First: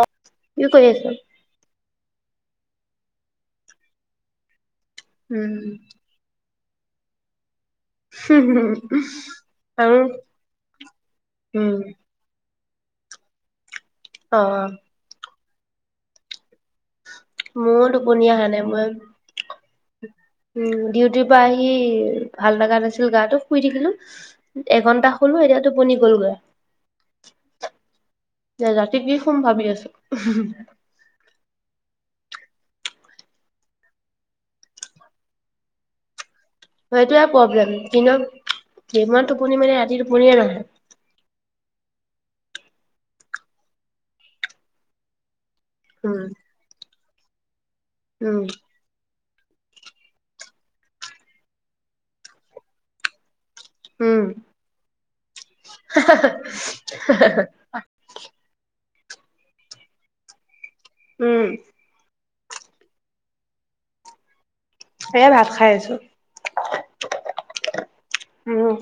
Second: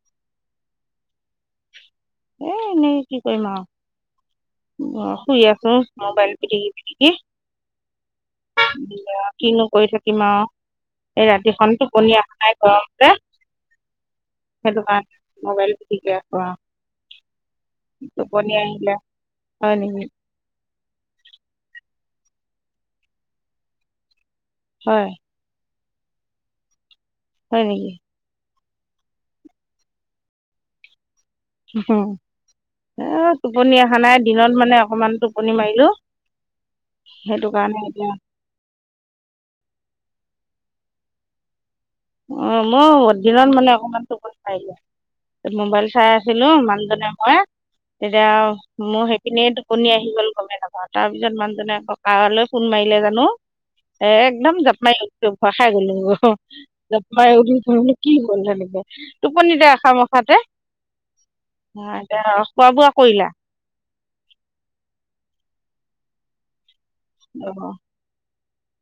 অ কি কৰি আছে। এ এনে কি কৰিম আউ শুই আছো মবাইল। পিটিকি পিতিকি। হ। কিনো কৰি থাকিম আউ এই ৰাতিখন উম, টোপনিয়ে অহা নাই। গৰমতে অ', সেইটো কাৰণে মোবাইল পিতিকি আছোঁ আউ। মোৰ টোপনিয়ে অহা নাই মই। আহিলে হয় নেকি উম্ ডিউটিৰ পৰা আহি। ভাল লগা নাছিল গাটো শুই থাকিলো হয় এঘন্টা শুলোঁ এতিয়াতো টোপনি গলগৈ। হয় নেকি দে ৰাতি কি শুম ভাবি আছ। হু হু হু এ টোপনি অহা নাই দিনত মানে অকমান টোপনি মাৰিলো। সেইটোৱে সেইটো প্ৰব্লেম কাৰণে এতিয়া দিনত। দিনত টোপনি মাৰি ৰাতি টোপনিয়ে নাহে অ মওঁ দিনত মানে অকমান টোপনি মাৰি লও মোবাইল চাই উম, আছিলো মানুহজনে ময়ে তেতিয়া উম, আউ মোওঁ সেইটো। পিনে টোপনি আহি গ'ল গমে নাপাওঁ তাৰ পিছত মানুহজনে আকৌ কালে ফোন মাৰিলে জানো। উম, একদম জাপ মাৰি আহিছোঁ ভয় খাই গ'লো। জাপ মাৰি উঠিছোঁ বোলো কি হ'ল হেনেকে টোপনিতে আশা মখাতে। উম, অ এতিয়া খোৱা বোৱা কৰিলা। এ ভাত খাই আছো। অঁ। উমহু।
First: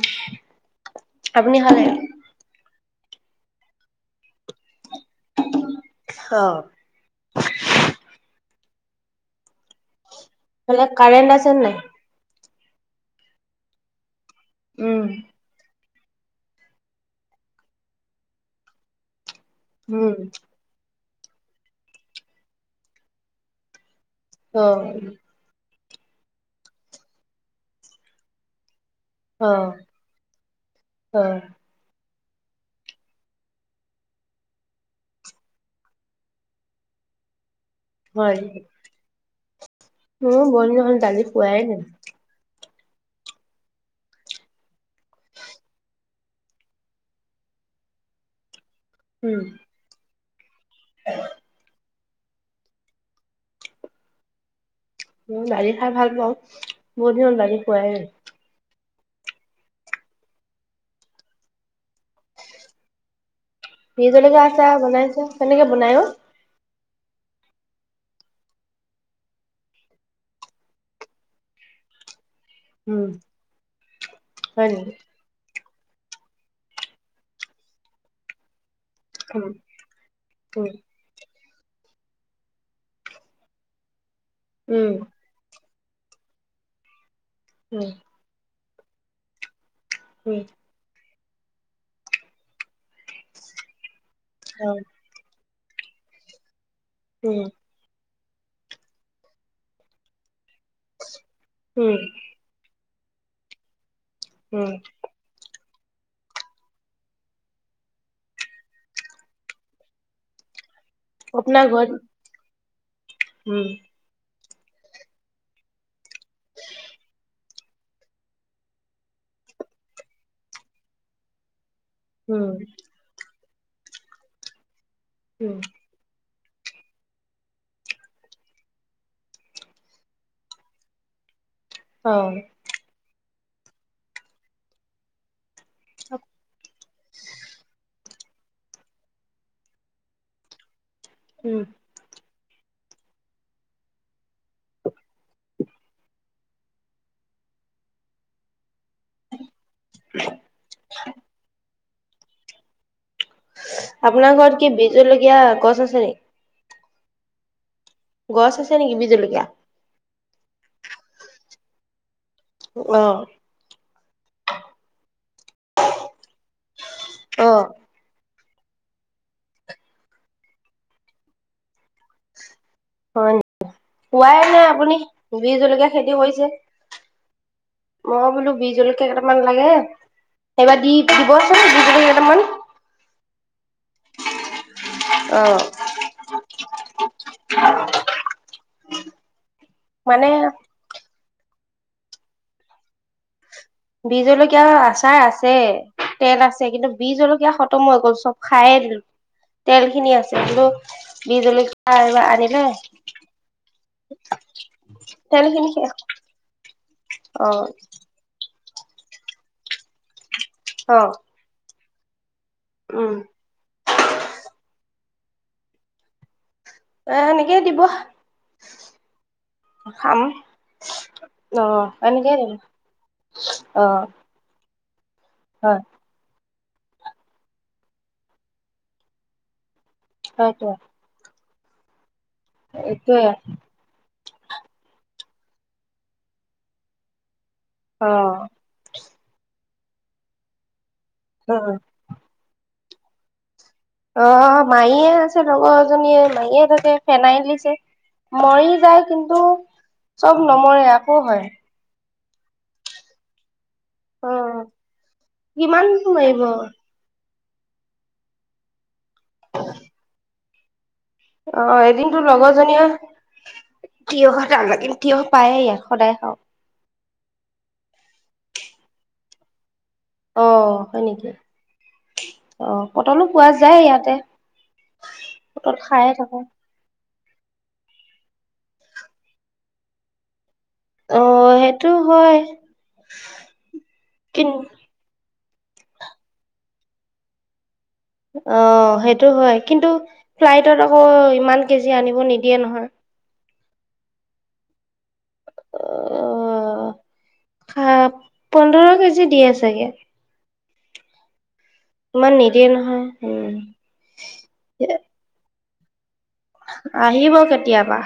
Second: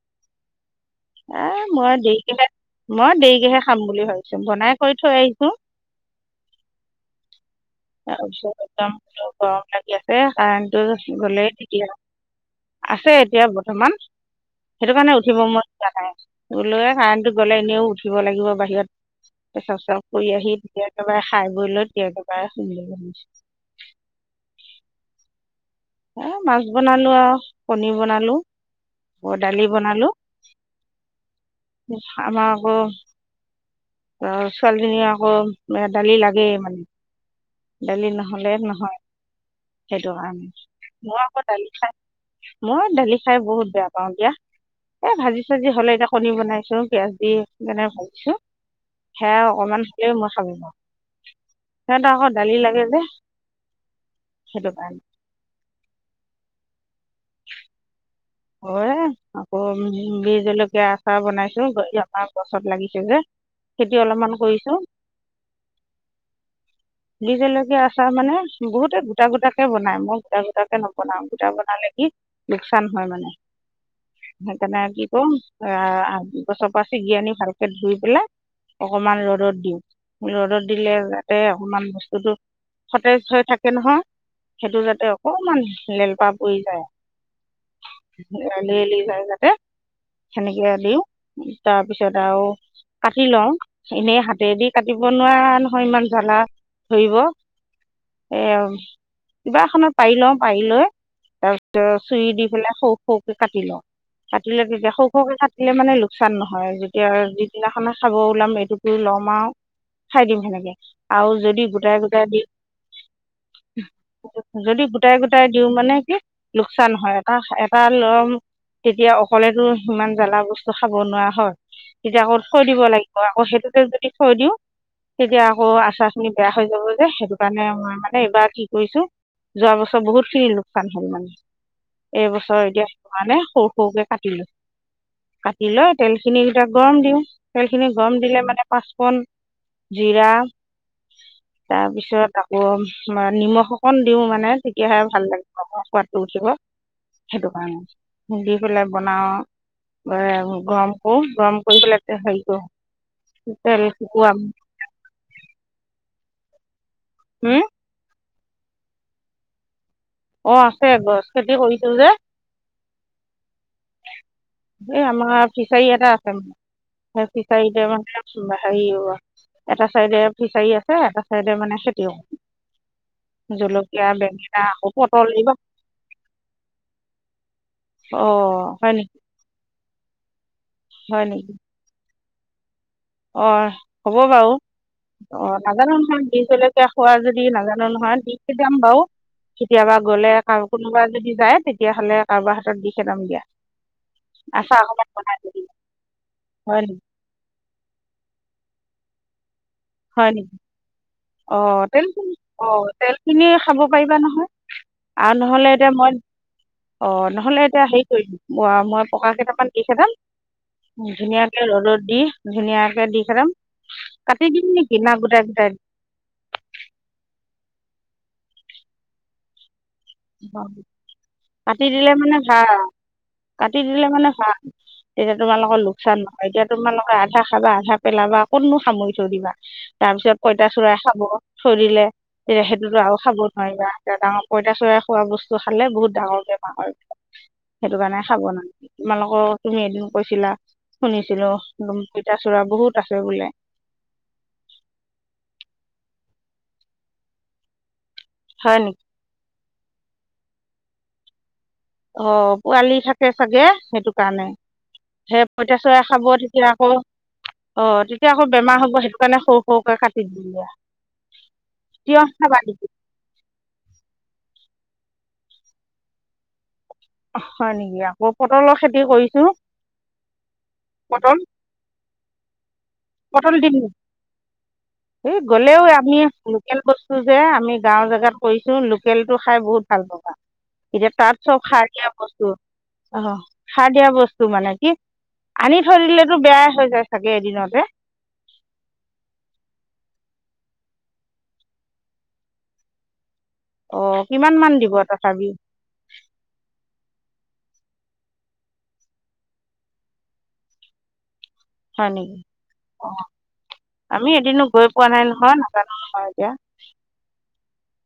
এ মই দেৰিকেহে মই দেৰিকেহে খাম বুলি ভাবিছো বনাই। কৈ থৈ আহিছোঁ। অ', তাৰপিছত একদম গৰম লাগি আছে কাৰেণ্টো এইফালে কাৰেণ্ট গলেই আছে নাই? তেতিয়া। আছে এতিয়া বৰ্তমান সেইটো উম, কাৰণে উঠিব মন গলোৱে কাৰেণটো গলে এনেও উঠিব লাগিব বাহিৰত পেচাব চেচাব উম, কৰি আহি একবাৰে খাই বৈ লৈ একেবাৰে শুম বুলি ভাবিছোঁ। অ'। এ মাছ বনালো আৰু পনিৰ বনালো। আকৌ দালি অ', বনালো অ'। আমাৰ আকৌ অ' ছোৱালীজনীৰ আকৌ দালি লাগে মানে। দালি হয়। নহ'লে নহয়। সেইটো মোৰো কাৰণে। বহুত দিন হ'ল মই আকৌ খোৱাই দালি নাই। খাই মই দালি খাই বহুত বেয়া পাওঁ দিয়া। এ ভাজি-চাজি হ'লে, এতিয়া কণী বনাইছোঁ। পিয়াজ দি যেনকে ভাজিছোঁ। সেয়া অকণমান থাকিলে মই [unintelligible] উ সিহঁতে আকৌ দালি লাগে যে, সেইটো কাৰণে। দালি খাই ভাল পাওঁ। বহুত দিন দালি খোৱাই নাই। কৰে। আকৌ বি- জলকীয়া আচাৰ বনাইছোঁ, এই আমাৰ গছত লাগিছে যে। খেতি অলপমান বিজলকীয়া কৰিছো আছাৰ বনাইছা কেনেকে বনাই অ? বি জলকীয়া আচাৰ মানে, বহুতে গোটা-গোটাকে বনায়। মই গোটা-গোটাকে নবনাওঁ। গোটা বনালে কি লোকচান হয় উম, মানে। হয় সেইকাৰণে নেকি? কি কওঁ অ'- গছৰ পৰা চিঙি আনি ভালকে ধুই পেলাই অকমান উম, ৰ'দত দিওঁ। ৰ'দত উম, দিলে তে অকমান বস্তুটো সতেজ হৈ থাকে নহয়। সেইটো উম, যাতে অকমান লেলপা পৰি যায়। উম। লেৰেলি যায় যাতে, উম, সেনেকে দিওঁ। তাৰপিছত আৰু কাটি লওঁ। এনেই হাতেদি অ', কাটিব নোৱাৰা নহয়, ইমান জ্বলা। ধৰিব উম, এ কিবা এখনত পাৰি লওঁ। পাৰি লৈ তাৰপিছত উম, চুৰি দি পেলাই সৌ সৰুকে কাটি লওঁ। কাটি উম। লবি‌ গে সও সও কে কাট দিলে মানে লোকচান নহয় যেতিয়া যিদিনাখনে খাব ওলাম এইটো লম আও। খাই দিম সেনেকে আৰু যদি আপোনাৰ ঘৰত গোটাই গোটাই দি উম, যদি গোটাই গোটাই দিওঁ মানে কি লোকচান হয় এটা এট- তাৰ লম তেতিয়া অকলেতো সিমান জ্বালা বস্তু খাব নোৱাৰা হয়। তেতিয়া আকৌ উম, থৈ দিব লাগিব আকৌ সেইটোতে যদি থৈ দিওঁ তেতিয়া উম, আকৌ আচাৰ খিনি বেয়া হৈ যাব যে সেইটো কাৰণে মই মানে এইবাৰ কি কৰিছো যোৱা বছৰ বহুতখিনি লোকচান হল মানে। অ। মানে সৰু সৰুকে কাটিলো দি লৈ তেলখিনিক কেইটা গৰম দিওঁ, তেলখিনি গৰম দিলে মানে পাঁচফণ, জিৰা উম। তাৰপিছত আক- গৰম বা নিমখ অকণ দিও মানে তেতিয়াহে ভাল লাগিব অক সোৱাদটো উঠিব। সেইটো কাৰণে, দি পেলাই বনাও এ গৰম কৰো, গৰম কৰি পেলাই তে হেৰি কৰোঁ চ তেল কুকুৰা আপোনাৰ ঘৰত কি বিজলকীয়া গছ আছে নে উম! গছ আছে নেকি বি জলকীয়া অ আছে গছ খেতি কৰিছো যে অ এই আমাৰ ফিচাৰী এটা আছে সেই অ', ফিচাৰীতে মানে হেৰি এটা চাইডে ফিচাৰী আছে এটা চাইডে মানে খেতিও হয় নি কোৱাই নাই আকৌ আপুনি পটল বি এইবিলাক জলকীয়া খেতি কৰিছে মই বোলো অঁ বি হয় নেকি জলকীয়া কেইটামান লাগে সেইবাৰ দি হয় দিবচোন নেকি বি জলকীয়া কেইটামান অ হ'ব বাৰু অ নাজানো নহয় বি জলকীয়া খোৱা যদি নাজানো নহয় দি যাম বাৰু কেতিয়াবা মানে গ'লে কোনোবা যদি যায় তেতিয়া হলে কাৰোবাৰ হাতত দি পথাম দিয়া বি জলকীয়া অকণমান আচাৰ বনাই থৈ আছে দিম তেল আছে হয় কিন্তু নেকি বি জলকীয়া সত খটম হৈ গ'ল চব খাইয়ে দিলো তেল খিনি হয় আছে নেকি কিন্তু বিজ অ জলকীয়া এইবাৰ তেলখিনি আনিলে অ তেলখিনি খাব পাৰিবা নহয় আৰু তেল নহলে খিনি এতিয়া শেষ মই অ নহলে এতিয়া হেৰি কৰিম মই পকা কেইটামান দি পঠাম অ ধুনীয়াকে ৰ'দত দি ধুনীয়াকে উম দি পঠাম কাটি দিম নিকি না গোটাই গোটাই এ সেনেহে দিব খাম অ কাটি দিলে এনেকে মানে দিব ভাল কাটি অ দিলে মানে ভাল তেতিয়া তোমালোকৰ হয় লোকচান নহয় এতিয়া তোমালোকে আধা খাবা আধা পেলাবা কতনো সামৰি থৈ দিবা তাৰপিছত হয়তো পইতা চোৰাই খাব থৈ দিলে তেতিয়া সেইটোত আৰু এইটোৱে খাব নোৱাৰিবা এতিয়া পইতা চোৰাই খোৱা বস্তু খালে বহুত ডাঙৰ বেমাৰ হয় বোলে সেইটো অ কাৰণে খাব নালগে তোমালোকৰ তুমি এদিন কৈছিলা শুনিছিলো উম পইতা চোৰা বহুত আছে বোলে অ মায়ীয়ে আছে লগৰ এজনীয়ে মায়ীয়ে থাকে ফেনাইল দিছে হয় মৰি নেকি যায় কিন্তু চব নমৰে আকৌ হয় অ পোৱালি থাকে চাগে সেইটো অ কাৰণে সেই কিমান পইতাচোৰাই খাব মাৰিব তেতিয়া আকৌ অ তেতিয়া আকৌ বেমাৰ হ'ব সেইটো কাৰণে সৰু সৰুকে কাটি দিলে অ এদিনতো তিয়হ খাবা নেকি লগৰজনীয়ে তিয়হ এটা লাগিল, তিয়হ পায়ে ইয়াত সদায় খাওঁ হয় নেকি? আকৌ পটলৰ খেতি কৰিছোঁ। অ হয় নেকি? পটল অ। পটলো পোৱা পটল দিম। যায় ইয়াতে এ পটল গলেও খায়ে আমি থাকো লোকেল বস্তু যে আমি গাঁৱৰ জেগাত কৰিছো। লোকেলটো খাই বহুত ভাল পাবা। এতিয়া অ তাত চব সাৰ সেইটো দিয়া হয় বস্তু। অহ, সাৰ দিয়া কিন বস্তু মানে কি আনি থৈ দিলেতো বেয়াই হৈ যায় চাগে এদিনতে। অ সেইটো হয়। কিন্তু ফ্লাইটত আকৌ ইমান কেজি আনিব নিদিয়ে নহয়। অ, কিমান মান দিব তথাপিও? অ পোন্ধৰ কেজি দিয়ে চাগে। হয় ইমান নেকি? নিদিয়ে নহয় অ উম আমি এদিনো গৈ পোৱা নাই নহয়, নাজানো নহয়। এতিয়া আহিব কেতিয়াবা।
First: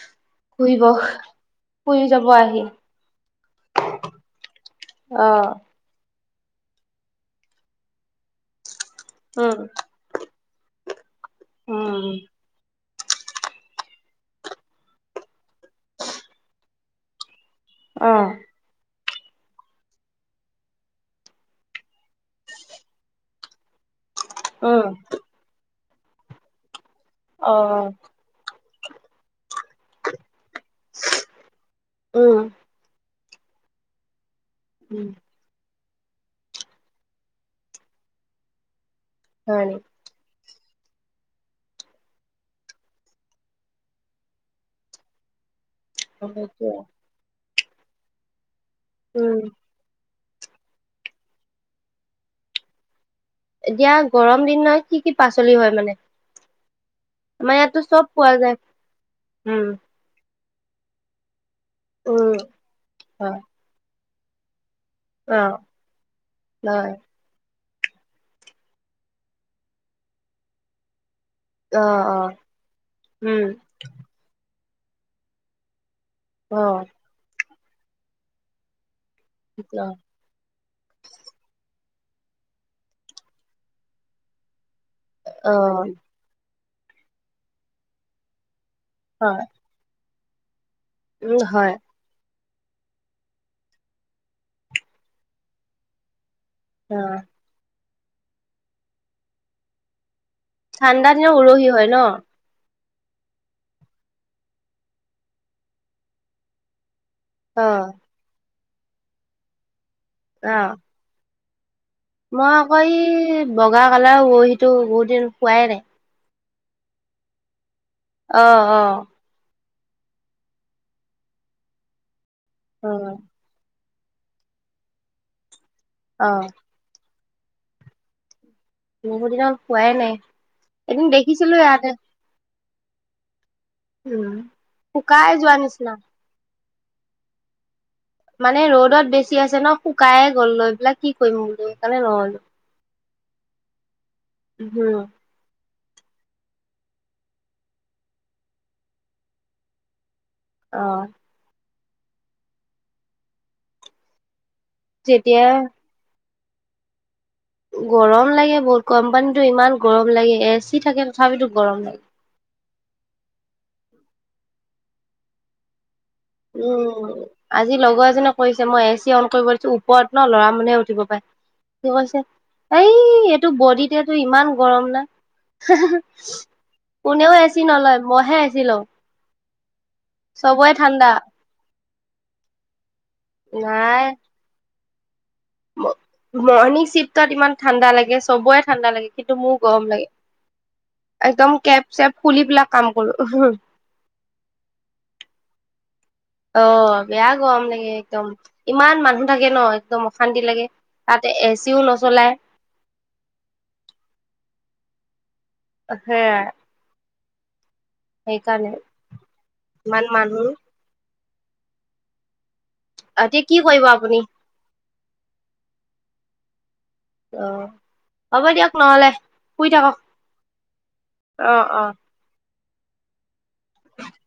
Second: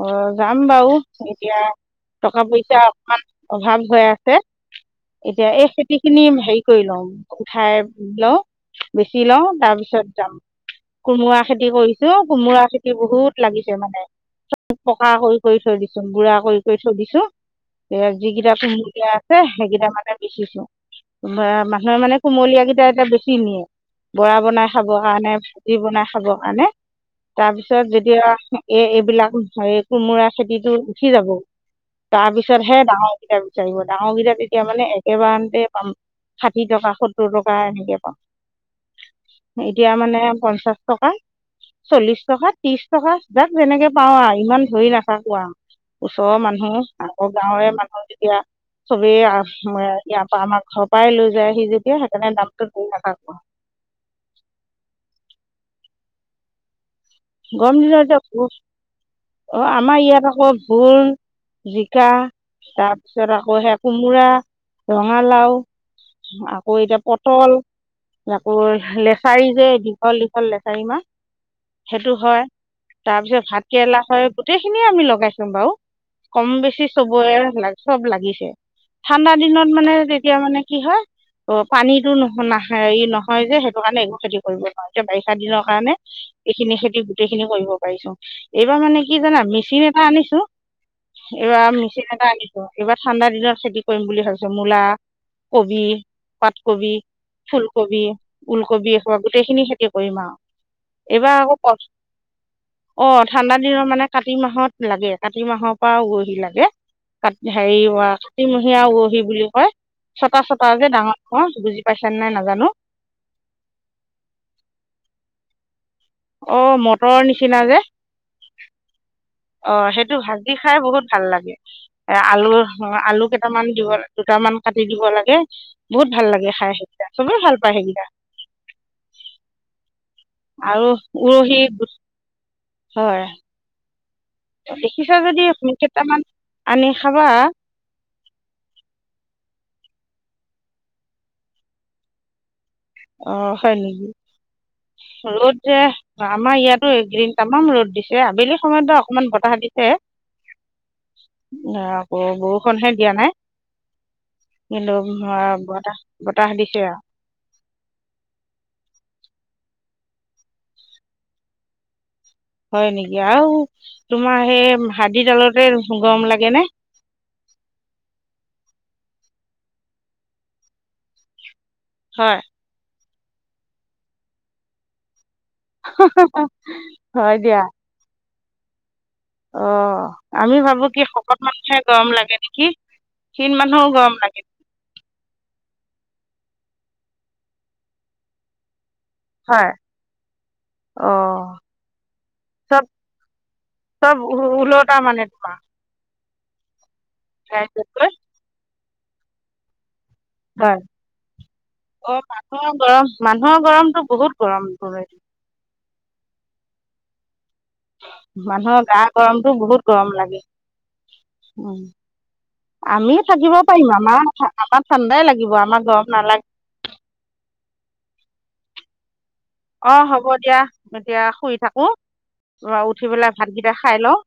অ যাম ফুৰিব বাৰু কেতিয়া ফুৰি যাব টকা আহি পইচা অকমান অভাৱ হৈ আছে। অ এতিয়া এই খেতি খিনি হেৰি কৰি লওঁ, উঠাই লওঁ। বেচি লওঁ, উম তাৰ পিছত যাম। কোমোৰা খেতি কৰিছো, উম কোমোৰা খেতি বহুত লাগিছে মানে। পকা কৰি-কৰি থৈ দিছো, বুঢ়া কৰি-কৰি থৈ দিছো। উম, যিকেইটা কুম সেইকেইটা মানে বেচিছো। মানুহে মানে কুমলীয়া কেইটা এতিয়া বেছি নিয়ে। বৰা বনাই খাব অ', কাৰণে, ভাজি বনাই খাব কাৰণে তাৰপিছত যেতিয়া এই এইবিলাক কোমোৰা খেতিতো উঠি যাব তাৰ উম, পিছতহে ডাঙৰকেইটা বিচাৰিব ডাঙৰকেইটা এতিয়া মানে উম একেবাৰতে পাম। ষাঠি টকা, সত্তৰ টকা এনেকে পাম। হয় নি? এতিয়া মানে পই পঞ্চাছ টকা, চল্লিছ টকা, ত্ৰিশ টকা যাক যেনেকে পাও আৰু ইমান ধৰি নাথাকো আৰু। ওচৰৰ মানুহ আকৌ গাঁৱৰে মানুহ যেতিয়া চবেই উম, আহ ইয়াৰ পৰা আমাৰ ঘৰ পৰাই লৈ যাইহি যেতিয়া সেইকাৰণে দামটো ধৰি নাথাকোঁ। এতিয়া গৰম দিন নহয়। কি-কি পাচলি হয় মানে? আমাৰ গৰম ইয়াততো চব দিনতে পোৱা অ যায়। উম, আমাৰ ইয়াত আকৌ ভোল, জিকা উম, তাৰপিছত হয়, আকৌ সেইয়া কোমোৰা অ', ৰঙালাও, আকৌ হয়, এতিয়া পটল আকৌ লেচাৰী যে দীঘল-দীঘল লেচাৰী মাহ অ', সেইটো অ', হয়। তাৰ পিছত উম, ভাত কেৰেলা হয়। গোটেইখিনিয়ে আমি লগাইছো বাও। কম অ', বেছি চবৰে চব লাগিছে। ঠাণ্ডা দিনত অ', মানে তেতিয়া মানে কি হয়, অ পানীতো নহ নাহ নহয় যে সেইটো কাৰণে একো খেতি কৰিব নোৱাৰে। এতিয়া বাৰিষা দিনৰ অ', কাৰণে এইখিনি খেতি গোটেই খিনি কৰিব পাৰিছো। এইবাৰ মানে কি জানা, হয়, মেচিন এটা আনিছো উম, এইবাৰ হয়, মেচিন এটা আনি এইবাৰ ঠাণ্ডা দিনত খেতি কৰিম বুলি ভাবিছো। মূলা, কবি পাতকবি, অ', ফুলকবি, ওলকবি এইবাৰ গোটেইখিনি খেতি কৰিম আও। ঠাণ্ডা দিনত উৰহি হয় ন? অ ঠাণ্ডা দিনৰ মানে কাতি মাহত লাগে। কাতি মাহৰ পৰা উৰহী লাগে। ক হেৰি অ', কাতিমহিয়া উৰহি বুলিওঁ কয়। ছটা ছটা অ', যে ডাঙৰ খ বুজি পাইছা নাই মই নাজানো আকৌ এই বগা কালাৰ উৰহিটো বহুত দিন খোৱাই নাই। অ মটৰ নিচিনা যে আহ আহ অ, সেইটো ভাজি খাই বহুত ভাল লাগে। এ আলু, অ', আলু কেইটামান দিব দুটামান কাটি দিব লাগে, বহুত ভাল লাগে অ', খাই সেইকেইটা। চবে ভাল পায় সেইকেইটা। বহুত দিন হল পোৱাই নাই। আৰু এদিন দেখিছিলোঁ উৰহী, ইয়াতে। হয় উম দেখিছা শুকাই যদি যোৱা সো নিচিনা কেইটামান আনি খাবা। মানে ৰ'দত বেছি হৈছে ন শুকাই গ'ল লৈ এইবিলাক কি অ হয় নেকি? হম যে আমাৰ ইয়াতো এইকেইদিন তামাম ৰদ দিছে আবেলি সময়ত অকমান বতাহ দিছে আহ আকৌ বৰষুণহে দিয়া নাই কিন্তু ব যেতিয়া বতাহ বতাহ দিছে আৰু গৰম লাগে বহুত কোম্পানীতো ইমান গৰম লাগে এ চি থাকে তথাপিতো গৰম লাগে হয় নেকি আৰু তোমাৰ সেই হাড়ি ডালতে গৰম লাগে নে উম আজি লগৰ এজনে কৰিছে মই এ চি অন কৰিব দিছোঁ ওপৰত ন লৰা মানুহে উঠিব পায়। ‌কি হয় কৈছে এই সেইটো বডিতেটো ইমান গৰম না হয় কোনেও এ দিয়া ছি নলয় মইহে এ চি লও অ আমি ভাবো কি শকত মানুহে গৰম লাগে নেকি? খিন মানুহো নাই গৰম লাগে মৰ্ণিং চিফ্টত ইমান ঠাণ্ডা লাগে সবৰে ঠাণ্ডা লাগে কিন্তু মোৰ হয় গৰম লাগে অ একদম কেব চেপ খুলি পেলাক চব কাম কৰো চব ওলটা মানে তোমাৰ অ বেয়া গৰম লাগে ৰাইজতকৈ একদম ইমান মানুহ থাকে ন একদম অশান্তি লাগে হয় তাতে এ চিও অ নচলায় মানুহৰ গৰম মানুহৰ গৰমটো বহুত গৰম সেয়াই সেইকাৰণে মানুহৰ গা গৰমতটো বহুত ইমান গৰম লাগে। মানুহ উ আমি এতিয়া কি থাকিব কৰিব পাৰিম আপুনি আমাৰ আমাৰ ঠাণ্ডাই লাগিব আমাৰ গৰম নালাগে। অ হ'ব দিয়ক নহ'লে শুই অ থাকক হ'ব দিয়া এতিয়া শুই অ থাকো। অ উঠি পেলাই ভাতকেইটা খাই লওঁ।